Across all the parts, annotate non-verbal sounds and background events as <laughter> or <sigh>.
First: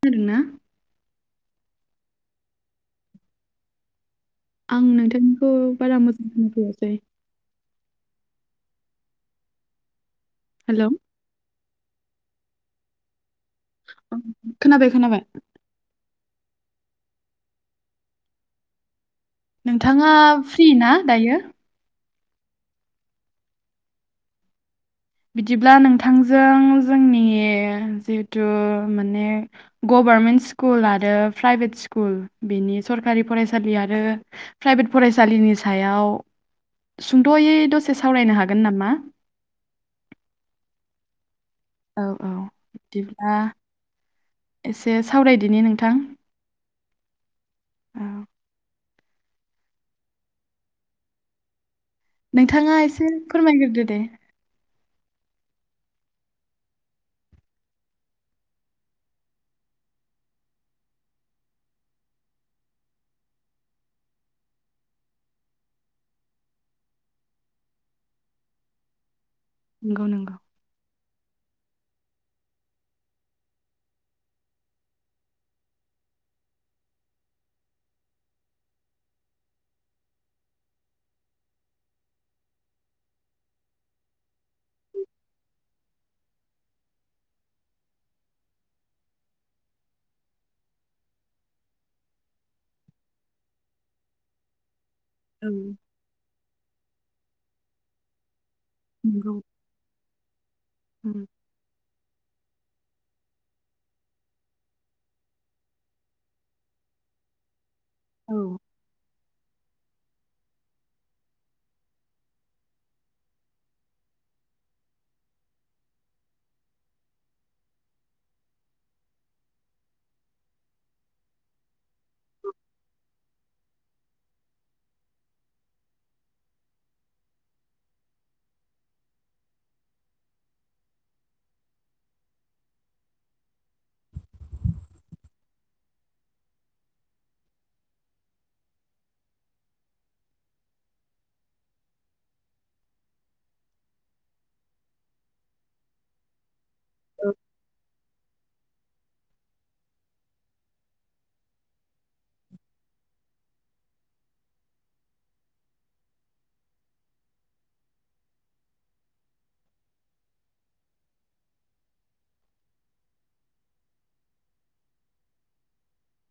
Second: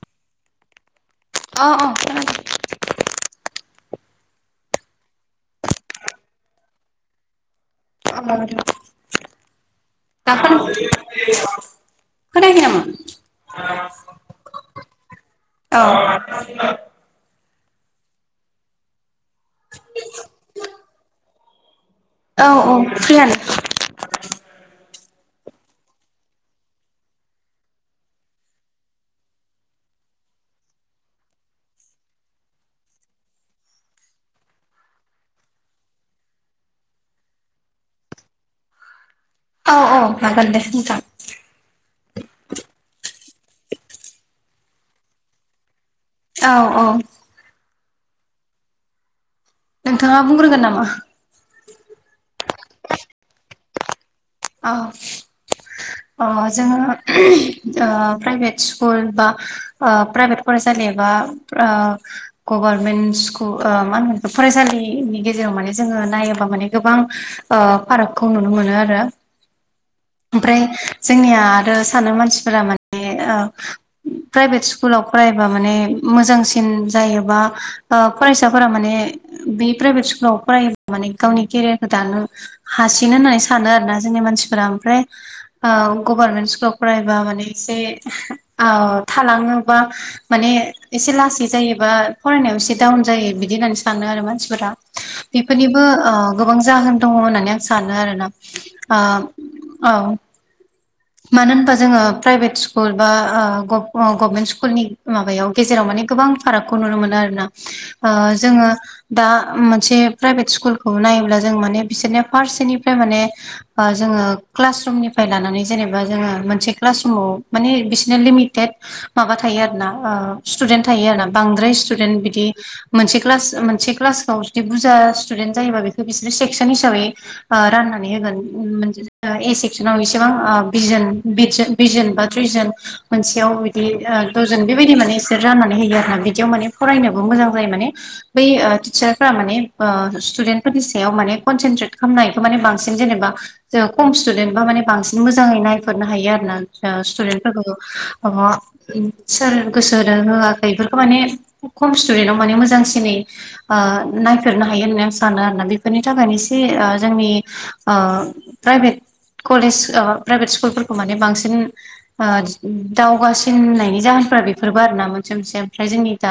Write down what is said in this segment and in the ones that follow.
खोनादों ना अ अ खोनादों आं नोंथांनिखौ बारा मोजां खोनाफैयासै <unintelligible> दा खोना हेलौ खोनायाखै नामा? औ खोनाबाय खोनाबाय <unintelligible> नोंथाङा फ्रि ना दायो? औ औ फ्रियानो बिदिब्ला नोंथांजों जोंनि जिहेथु माने गभारनमेन्ट स्कुल आरो प्राइभेट स्कुल बेनि सरखारि फरायसालि आरो प्राइभेट फरायसालिनि सायाव सुंद'यै दसे सावरायनो हागोन नामा औ औ हागोन दे नोंथां औ औ बिदिब्ला एसे सावरायदिनि नोंथां औ औ <inaudible> नोंथाङा बुंग्रोगोन नामा? नोंथाङा एसे फोरमायगोरदो दे <unintelligible> अ जोङो <unintelligible> ओ प्राइभेट स्कुल बा ओ प्राइभेट फरायसालि एबा ओ गभारमेन्ट स्कुल ओ मा होनोमोन बे फरायसालिनि गेजेराव माने जोङो नायोबा माने गोबां ओ फारागखौ नुनो मोनो आरो। नंगौ नंगौ ओमफ्राय जोंनिया आरो सानो मानसिफोरा माने ओ प्राइभेट स्कुलाव फरायबा माने मोजांसिन जायोबा ओ फरायसाफोरा माने बे प्राइभेट स्कुलाव फरायोबा माने गावनि केरियारखौ दानो हासिनो होननानै सानो आरोना जोंनि मानसिफोरा ओमफ्राय ओ गभारमेन्ट स्कुलाव फरायबा माने एसे ओ थालाङोबा माने एसे लासै जायोबा फरायनायाव एसे डाउन जायो बिदि होननानै सानो आरो मानसिफोरा औ बिफोरनिबो ओ गोबां जाहोन दङ होननानै आं सानो आरोना नंगौ औ उम मानो ओमबा जोङो प्राइभेट स्कुल बा ओ गभमेन्ट स्कुलनि माबायाव गेजेराव माने गोबां फारागखौ नुनो मोनो आरोना ओ औ जोङो दा मोनसे प्राइभेट स्कुलखौ नायोब्ला जों माने बिसोरनो फारसेनिफ्राय माने ओ जोङो क्लास रुमनिफ्राय लानानै जेनेबा जोङो मोनसे क्लास रुमाव माने बिसिना लिमिटेड माबा थायो आरोना ओ स्टुदेन्ट थायो आरोना बांद्राय स्टुदेन्ट बिदि मोनसे क्लास मोनसे क्लासखौ जुदि बुरजा स्टुडेन्ट जायोबा बेखो बिसोरो सेक्सन हिसाबै ओ राननानै होगोन ए सेक्सनाव एसेबां ओ बिजोन बिससोन बिजोन बा थ्रिजोन मोनसेयाव बिदि ओ दजन बेबायदि माने इसोर राननानै होयो आरोना बिदियाव माने फरायनोबो मोजां जायो माने बै ओ टिचारफोरा माने ओ स्टुडेन्टफोरनि सायाव माने कनसेन्ट्रेट खालामनाय एबा माने बांसिन जेनेबा जोहा खम स्टुदेन्ट बा माने बांसिन मोजाङै नायफोरनो हायो आरोना ओ स्टुदेन्टफोरखौ अ इन सोर गोसो होदों होआखै इफोरखो माने खम स्टुदेन्टाव माने मोजांसिनै ओ नायफेरनो हायो होननानै आं सानो आरोना बेफोरनि थाखायनो एसे ओ जोंनि ओ प्राइभेट कलेज ओ प्राइभेट स्कुलफोरखौ माने बांसिन ओ दावगासिननायनि जाहोनफ्रा बेफोरबो आरोना मोनसे मोनसे ओमफ्राय जोंनि दा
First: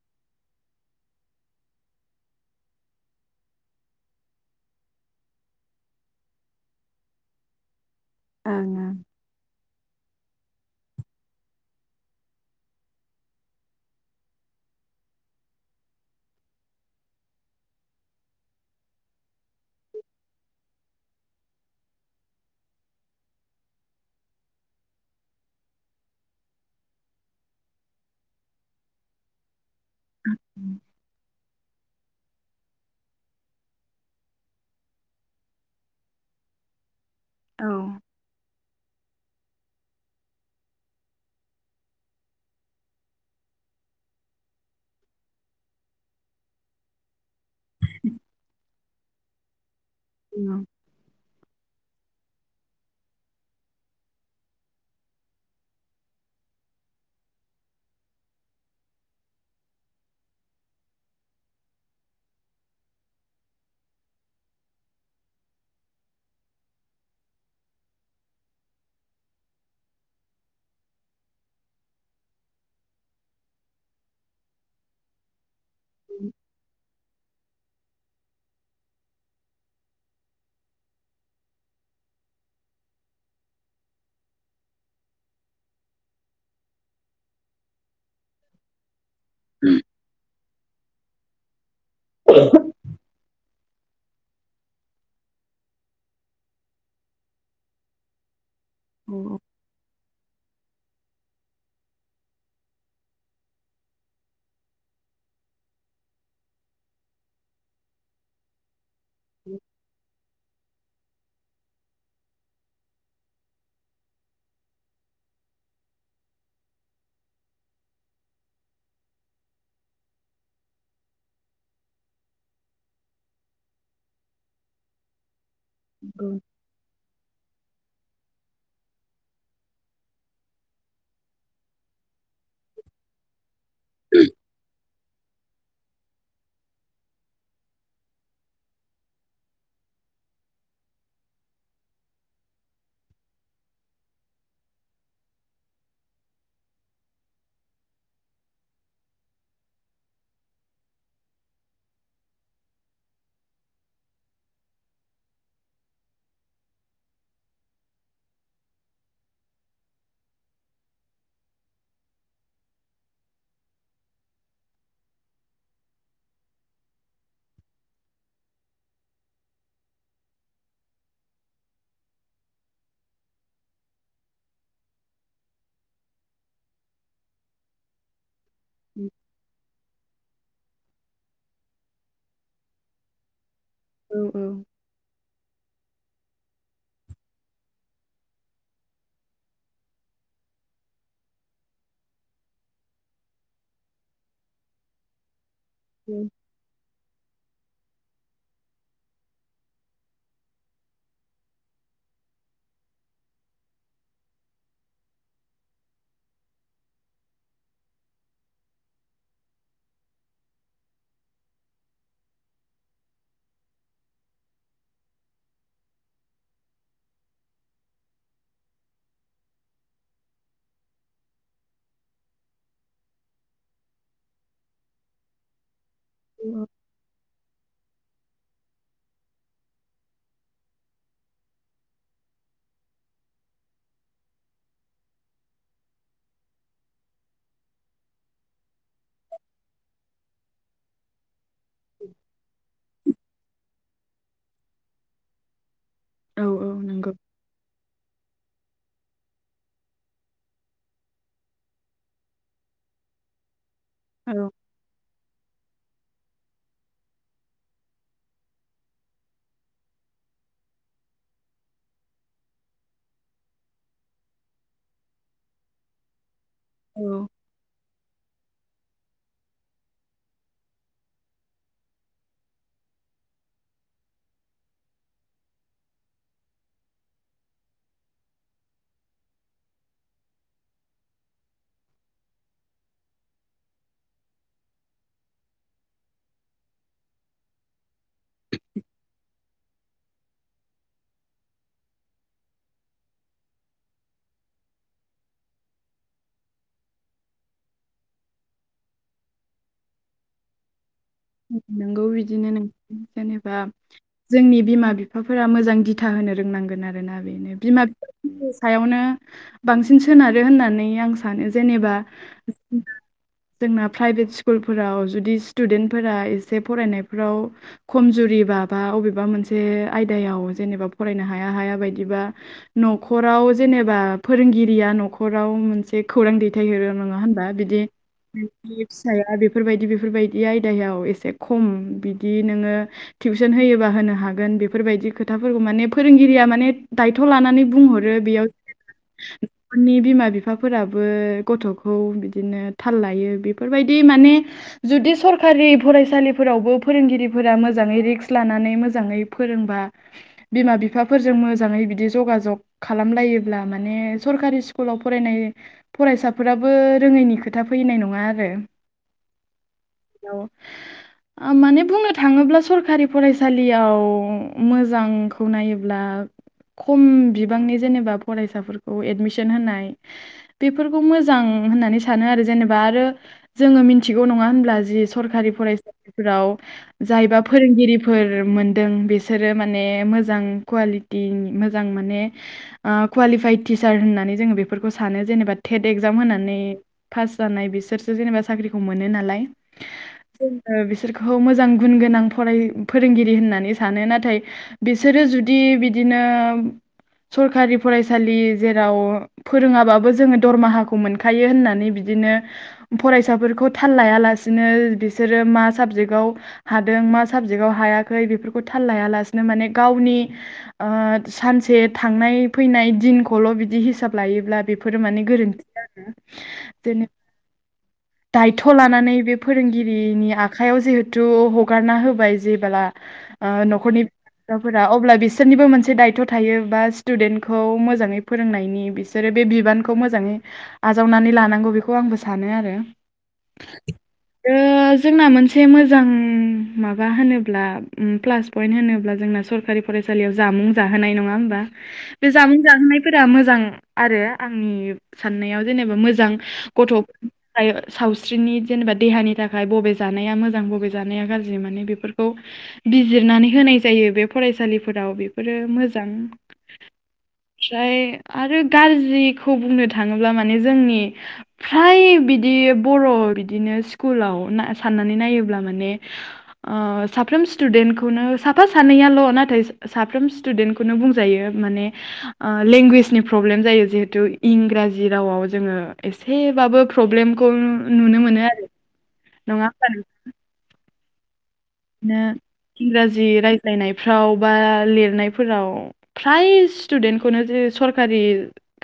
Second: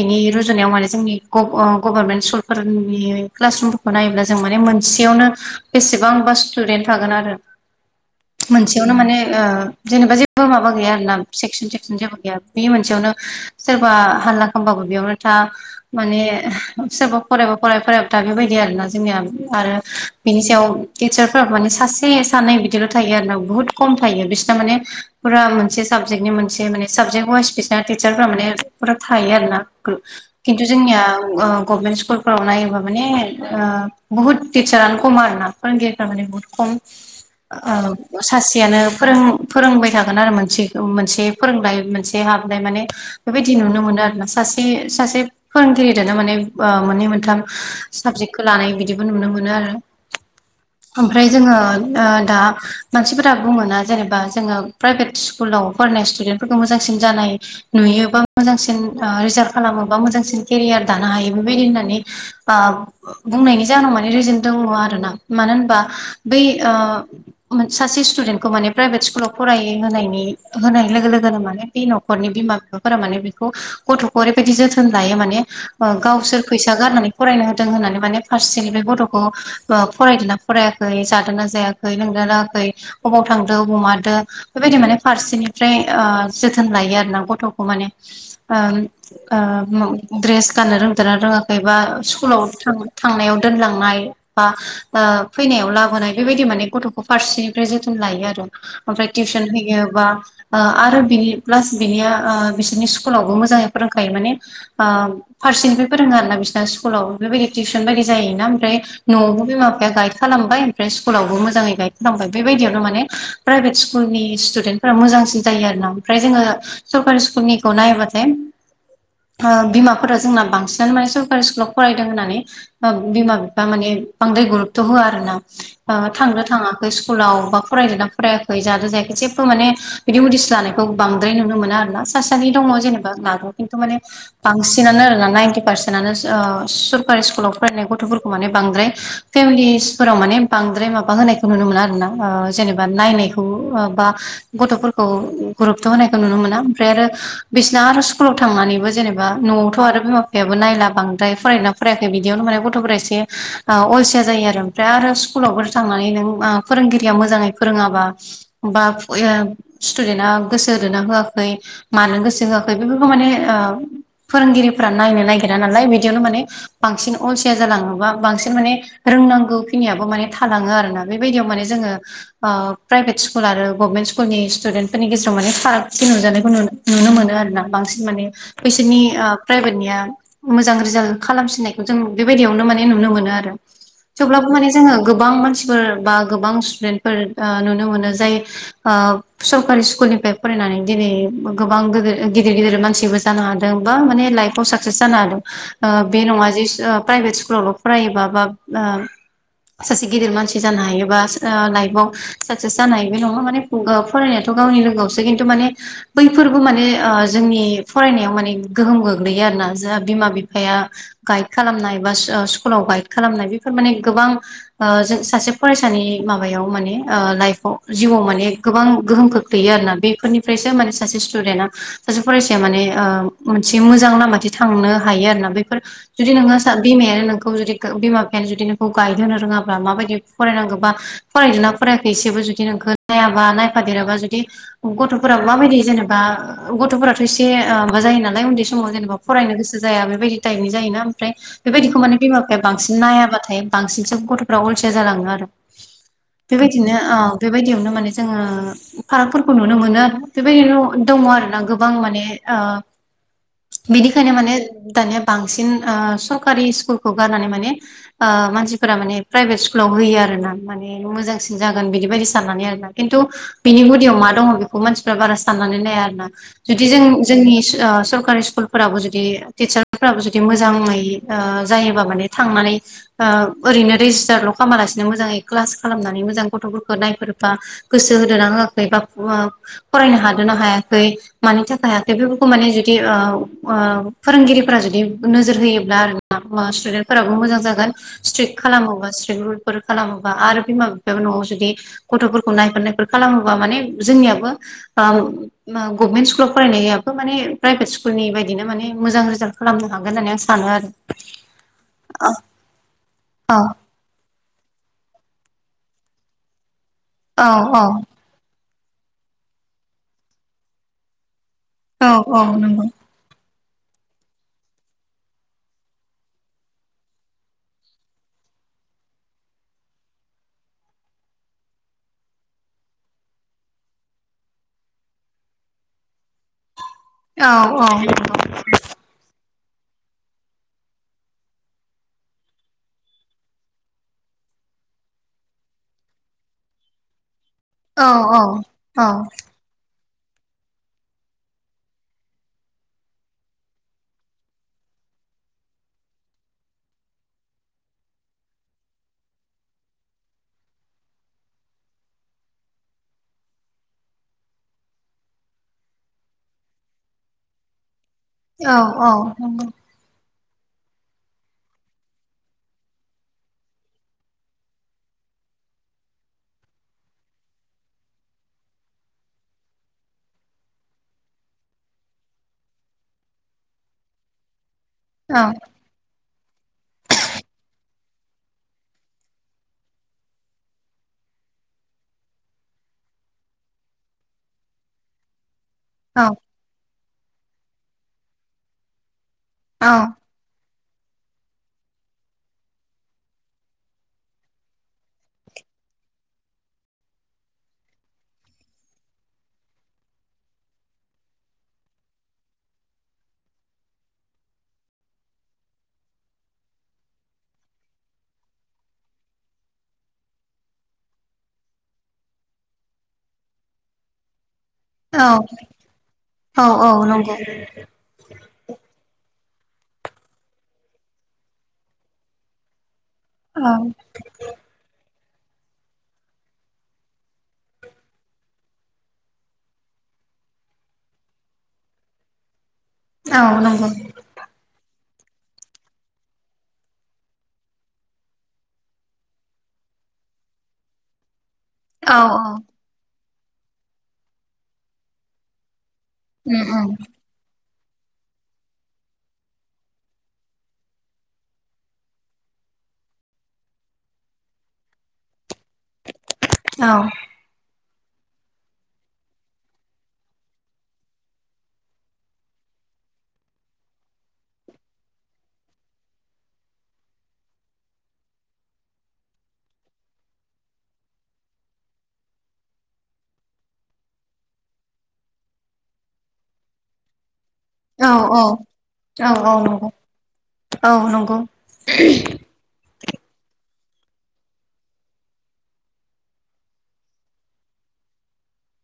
बेनि रुजुनायाव माने जोंनि गभ ओ गभर्नमेन्ट स्कुलफोरनि क्लासरुम खौ नायोब्ला जों माने मोनसेयावनो बेसेबांबा स्टुदेन्ट थागोन आरो। ओं मोनसेयावनो माने ओ जेनेबा जेबो माबा गैया आरोना सेेकसन सेकसन जेबो गैया बे मोनसेयावनो सोरबा हाल्ला खामबाबो बेयावनो था माने सोरबा फरायबा फराय फरायाबा था बेबायदि आरोना जोंनिया आरो बिनि सायाव टिचारफोराबो माने सासे सानै बिदिल' थायो आरोना बुहुत कम थायो बिसोरना माने फुरा मोनसे साबजेक्टनि मोनसे माने साबजेक्ट वाइस बिसोरना टिचारफ्रा माने फुरा थायो आरोना। <unintelligible> किनतु जोंनिया ओ गभमेन्ट स्कुल फोरखौ नायोबा माने ओ बुहुद टिचारानो कम आरोना फोरोंगिरिफ्रा माने बुहुत कम‌। ओं ओ सासेयानो फोरों फोरोंबाय थागोन आरो मोनसेखो मोनसे फोरोंनाय मोनसे हाबनाय माने बेबायदि नुनो मोनो आरोना सासे सासे फोरोंगिरि दाना माने ओ मोननै मोनथाम साबजेकखौ लानाय बिदिबो नुनो मोनो आरो औ ओमफ्राय जोङो ओ दा मानसिफोरा बुङोना जेनेबा जोङो प्राइभेट स्कुलाव फरायनाय स्टुदेन्टफोरखौ मोजांसिन जानाय। नुयो बा मोजांसिन ओ रिजाल्ट खालामोबा मोजांसिन केरियार दानो हायो बेबायदि होननानै ओब बुंनायनि जाहोनाव माने रिजोन दङ आरोना मानो होनबा बै ओ सासे स्टुदेन्तखौ माने प्राइभेट स्कुलाव फराय होनायनि होनाय लोगो लोगोनो माने बे न'खरनि बिमा बिफाफोरा माने बेखौ गथ'खौ ओरैबायदि जोथोन लायो माने ओ गावसोर फैसा गारनानै फरायनो होदों होननानै माने फारनिफ्राय गथ'खौ ओ फरायदोना फरायाखै जादोना जाया खै लोदोना लोङाखै अबाव थादो अबाव मादो बेबायदि माने फारसेनिफ्राय ओ जोथोन लायो आरोना गथ'खौ माने। ओम ओ दड्रेस गाननो रोंदोना रोङाखै बा स्कुलाव थां थांनायाव दोनलांनाय बा फैनायाव लाबोनाय बेबायदि माने गथ'खौ फारसेनिफ्राय जोथोन लायो आरो ओमफ्राय टिउसन होयोबा आरो बिनि प्लास बिनिया बिसोरनि स्कुलावबो मोजाङै फोरोंखायो माने आ फारसेनिफ्राय फोरोङो आरोना बिसना स्कुलाव बेबायदि टिउसन बायदि जायोना ओमफ्राय न'आवबो बिमा बिफाया गाइड खालामबाय ओमफ्राय स्कुलावबो मो जाङै गाइड खालामबाय बेबायदियावनो माने प्राइभेट स्कुलनि स्टुडेन्टफोरा मोजांसिन जायो आरोना ओमफ्राय जोङो सरकारि स्कुलनिखौ नायबाथाय आ बिमाफोरा जोंना बांसिनानो माने सरकारि स्कुलाव फरायदों होननानै बिमा बिफा माने बांद्राय गुरथ' होआ आरोना औ थांनो थाङा स्कुलाव बा फरायदोना फरायाखै जादो जायाखै जेबबो माने बिदि उदिस लानायखौ बांद्राय नुनो मोना आरोना साफा सानै दङ जेनेबा मागौ खिन्थु माने बांसिनानो आरोना नाइनटि पारसेन्टआनो सरकारि स्कुलाव फरायनाय गथ'फोरखौ माने बांद्राय फेमिलिसफोराव माने बांद्राय माबा गोबां होनायखौ नुनो मोना आरोना जेनेबा नायनायखौ बा गथ'फोरखौ गुरथ' होनायखौ नुनो मोना ओमफ्राय आरो बिसोना आरो स्कुलाव थांनानैबो जेनेबा न'आव गथ' आरो बिमा फिफायाबो नायला बांद्राय फरायदोना फरायाखै बिदियावनो माने गथ'फोरा एसे अलसिया जायो आरो ओमफ्राय आरो स्कुलावबो थांनानै नों ओ फोरोंगिरिया मोजाङै फोरोङाबा बा <unintelligible> स्टुदेन्टा गोसो होदोना होआखै मानो गोसो होआखै बेफोरखौ माने फोरोंगिरिफोरा नायनो नागिरा नालाय बिदियावनो माने बांसिन अलसिया जालाङोबा बांसिन माने रोंनांगौखिनियाबो माने थालाङो आरोना बेबायदियाव माने जोङो आ प्राइभे स्कुल आरो गभर्मेन्ट स्कुलनि स्टुडेन्टफोरनि गेजेराव माने फागथि नुजानायखौ नुनो नुनो मोनो आरोना बांसिन माने बैसोरनि आ प्राइभेटनिया मोजां रिजाल्ट खालामसिननायखौ जों बेबायदियावनो माने नुनो मोनो आरो औ थेवब्लाबो माने जोङो गोबां मानसिफोर बा गोबां स्टुदेन्टफोर नुनो मोनो जाय आ सरकारि स्कुलनिफ्राय फरायनानै दिनै गोबां गिदिर गिदिर मानसिबो जानो हादों बा माने लाइफआव साक्सेस जानो हादों ओ बे नङा जे प्राइभेट स्कुलावल' फरायोबा बा सासे गिदिर मानसि जानो हायोबा लाइफाव साक्सेस जानो हायो बे नङा माने फरायनायाथ' गावनि लोगोआवसो खिन्थु माने बैफोरबो माने जोंनि फरायनायाव माने गोहोम गोग्लैयो आरोना जोंहा बिमा बिफाया गाइड खालामनाय बा स्कुलाव गाइड खालामनाय बेफोर माने गोबां ओ जो सासे फरायसानि माबायाव माने लाइफाव जिउआव माने गोबां गोहोम खोख्लै ख्लैयो आरोना बेफोरनिफ्रायसो माने सासे स्टुडेन्टआ सासे फरायसाया माने मोनसे मोजां लामाथि थांनो हायो आरोना बेफोर जुदि नोङो बिमायानो नोंखौ जुदि बिमा बिफायानो जुदि नोंखौ गाइड होनो रोङाब्ला माबायदि फरायनांगौ बा फरायदोना फरायाखै एसेबो जुदि नोंखौ नायाबा नायफादेराबा जुदि गथ'फोरा माबायदि जेनेबा गथ'फोराथ' एसे माबा जायो नालाय उन्दै समाव जेनेबा फरायनो गोसो जाया बेबायदि टाइपनि जायोना ओमफ्राय बेबायदिखौ माने बिमा बिफाया बांसिन नायाबाथाय बांसिनसो गथ'फ्रा अलसिया जालाङो आरो औ औ बेबायदिनो नंगौ आ बेबायदियावनो माने जोङो फारागफोरखौ नुनो मोनो बेबायदिनो दङ आरोना गोबां माने आ बिदिखायनो औ माने दानिया बांसिन सरकारि स्कुलखौ गारनानै माने मानसिफोरा माने प्राइभेट स्कुलाव होयो आरोना माने मोजांसिन जागोन बिदिबायदि साननानै आरोना खिन्थु बिनि गुदियाव मा दङ बेखौ मानसिफ्रा बारा साननानै नाया आरोना जुदि जों औ जोंनि सरकारि स्कुलफोराबो जुदि टिचारफोराबो जुदि मोजाङै जायोबा माने थांनानै ओ ओरैनो रेजिस्टारल' खामालासिनो मोजाङै क्लास खालामनानै मोजां गथ'फोरखौ नायफोरोबा गोसो होदना होआखै बा फरायनो हादोना हायाखै मानि थाखाय हायाखै बेफोरखौ माने जुदि आ फोरोंगिरिफोरा जुदि नोजोर होयोब्ला आरो मा स्टुडेन्टफोराबो मोजां जागोन स्ट्रिक खालामोबा एसे रुल फोर खालामोबा आरो बिमा बिफाबो न'आव जुदि गथ'फोरखौ नायफोर नायफोर खालामोबा माने जोंनियाबो ओ गभमेन्ट स्कुलावबो फरायनायाबो माने प्राइभेट स्कुलनि बायदिनो माने मोजां रिजाल खालामनो हागोन होननानै आं सानो आरो नांगौ बिदिनो नों जेनेबा औ जोंनि बिमा बिफाफोरा मोजां दिथा होनो रोंनांगोन आरो ना औ बेनोमा औ नि सायावनो बांसिन सोनारो होननानै आं सा जेनेबा औ औ नंगौ जोंना प्राइभेट स्कुलफोराव जुदि स्टुडेन्ट फोरा‌ एसे फरायनायफोराव खमजुरिबा बा अबेबा मोनसे आयदायाव जेनेबा फरायनो हाया हाया बायदिबा न'खराव जेनेबा फोरोंगिरिया न'खराव मोनसे खौरां दैथायहरो नंङा मा औ होनबा बिदि औ नंगौ फिसाया बेफोरबायदि बेफोरबायदि आ बिदायाव एसे खम बिदि नोंङो टिउसन होयोबा होनो हागोन बेफोरबायदि खोथाफोरखौ माने फोरोंगिरिया माने दायथ' लानानै औ बुंहरो बेयाव औ नखरनि बिमा बिफाफोराबो गथ'खौ बिदिनो थाल लायो बेफोरबायदि माने जुदि सर सरकारि फरायसालिफोरावबो फोरोंगिरिफोरा मोजाङै रिक्स लानानै मोजाङै फोरोंबा बिमा बिफाफोरजों मोजांङै बिदि जगाजग खालामलायोब्ला माने सरकारि स्कुलाव फरायनाय फरायसाफोराबो रोङैनि खोथा फैनाय नंङा आरो औ औ औ माने बुंनो थाङोब्ला सरखारि फरायसालियाव मोजां खौ नायोब्ला खम बिबांनि जेनेबा फरायसाफोरखौ एडमिसन होनाय बेफोरखौ मोजां होननानै सानो आरो जेनेबा आरो जोंङो मिथिगौ नंङा होनब्ला जि औ सरखारि फरायसालिफोराव जायबा फोरोंगिरिफोर मोनदों बिसोरो माने मोजां कुवालिटि मोजां माने कुवालिफाइड टिचार होननानै जोंङो बेफोरखौ सानो जेनेबा टेट एक्जाम होनानै पास जानाय बिसोरसो जेनेबा साख्रिखौ मोनो नालाय औ जोंङो बिसोरखौ मोजां गुन गोनां फराय फोरोंगिरि होननानै सानो नाथाय बिसोरो जुदि बिदिनो सरखारि फरायसालि जेराव फोरोंङाबाबो जोङो दरमाहाखौ मोनखायो होननानै बिदिनो फरायसाफोरखौ थाल लायालासिनो बिसोरो मा साबजेक्टआव हादों मा साबजेक्टआव हायाखै बेफोरखौ थाल लायालासिनो माने गावनि ओ सानसे थांनाय फैनाय दिनखौल' बिदि हिसाब लायोब्ला बेफोरो माने गोरोन्थि आरो औ औ जेनेबा नंगौ दायथ' लानानै बे फोरोंगिरिनि आखाइयाव जिहेथु हगारना होबाय जेबोला ओ औ न'खरनि सिराफोरा अब्ला बिसोरनिबो मोनसे दायथ' थायो बा स्टुदेन्टखौ मोजांङै फोरोंनायनि बिस बिसोरो बे बिबानखौ मोजांङै आजावनानै लानांगौ बेखौ आंबो सानो आरो औ नंगौ जोंना मोनसे मोजां माबा होनोब्ला उम प्लास पयन्ट होनोब्ला जोंना सरखारि फरायसालियाव जामुं जाहोनाय नंङा होनबा औ बे औ जामुं जाहोनायफोरा मोजां आरो आंनि साननायाव जेनेबा मोजां उम उम मोजां गथ' सावस्रिनि जेनेबा देहानि नि थाखाय बबे जानाया मोजां बबे जानाया गाज्रि माने बेफोरखौ बिजिरनानै होनाय जायो बे फरायसालिफोराव बेफोरो मोजां औ ओमफ्राय आरो गाज्रिखौ बुंनो थांङोब्ला माने जोंनि फ्राय बिदि बर' बिदिनो स्कुलाव साननानै नायोब्ला माने ओ साफ्रोम स्टुडेन्टखौनो साफा सानैयाल' नाथाय साफ्रोम स्टुदेन्टखौनो बुंजायो माने ओ लेंगुवेजनि प्रब्लेम जायो जिहेतु इंराजि रावाव जोङो एस एसेबाबो प्रब्लेमखौ औ नुनो मोनो आरो औ औ औ नङा नंगौ होमबा औ नंगौ बिदिनो इंराजि रायज्लायनायफ्राव बा लिरनायफोराव फ्राय स्टुदेन्टखौनो जे सरखारि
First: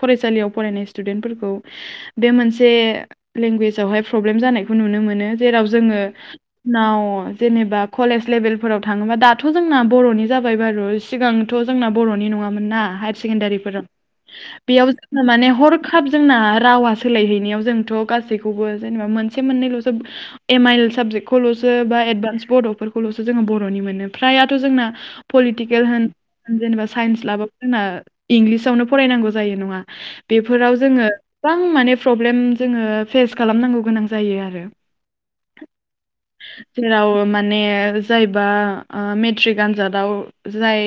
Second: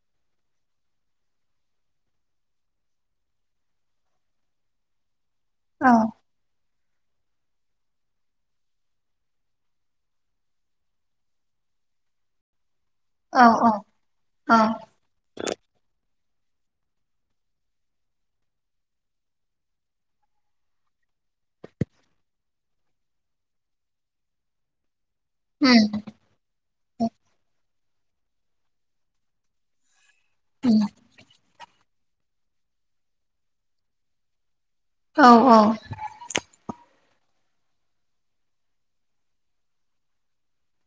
फरायसालियाव फरायनाय स्टुडेन्टफोरखौ बे मोनसे लेंगुवेजावहाय प्रब्लेम जानायखौ नुनो मोनो जेराव जोङो उनाव जेनेबा कलेज लेभेलफोराव थाङोबा दाथ' जोंना बर'नि जाबाय बारु सिगांथ' जोंना बर'नि नङामोन ना औ औ सेकेण्डारिफोर बेयाव माने हरखाब जोंना रावा सोलायहैनायाव जोंथ' गासैखौबो जेनेबा मोनसे मोननैल'सो एम आइल साबजेक्ट खौल'सो बा एडभान्स बड' फोरखौल'सो जोङो बर'नि मोनो फ्रायथ' जोंना उम पलिटिकेल होन जेनेबा साइन्स लाबाबो जोंना इंलिसावनो फरायनांगौ जायो नंङा बेफोराव जोंङो गोबां माने प्रब्लेम जोङो फेस खालामनांगौ गोनां जायो आरो औ औ जेराव मा माने जायबा मेट्रिक आनजादाव जाय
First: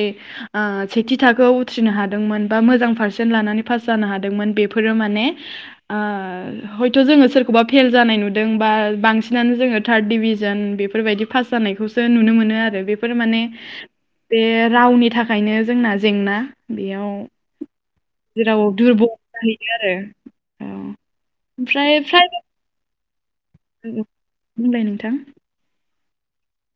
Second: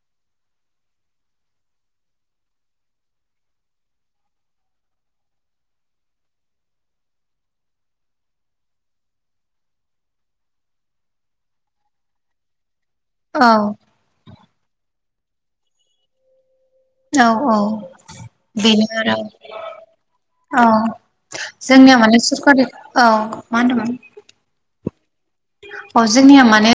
ओ सेथि थाखोआव उथ्रिनो हादोंमोन बा मोजां पार्सेन्ट लानानै पास जानो हादोंमोन बेफोरो माने ओ हयथ' जोङो सोरखौबा फेल जानाय नुदों बा बांसिनानो जोङो थार्ड डिभिजन बेफोरबायदि पास जानायखौसो नुनो मोनो आरो बेफोर माने औ बे रावनि थाखायनो जोंना जेंना बेयाव औ औ जेराव बेनो दुरबल आरो जाहैयो आरो औ जोंनिया ओमफ्राय माने सरखारि औ मा होनदोमोन प्राइभेट बुंलाय नोंथां अ जोंनिया माने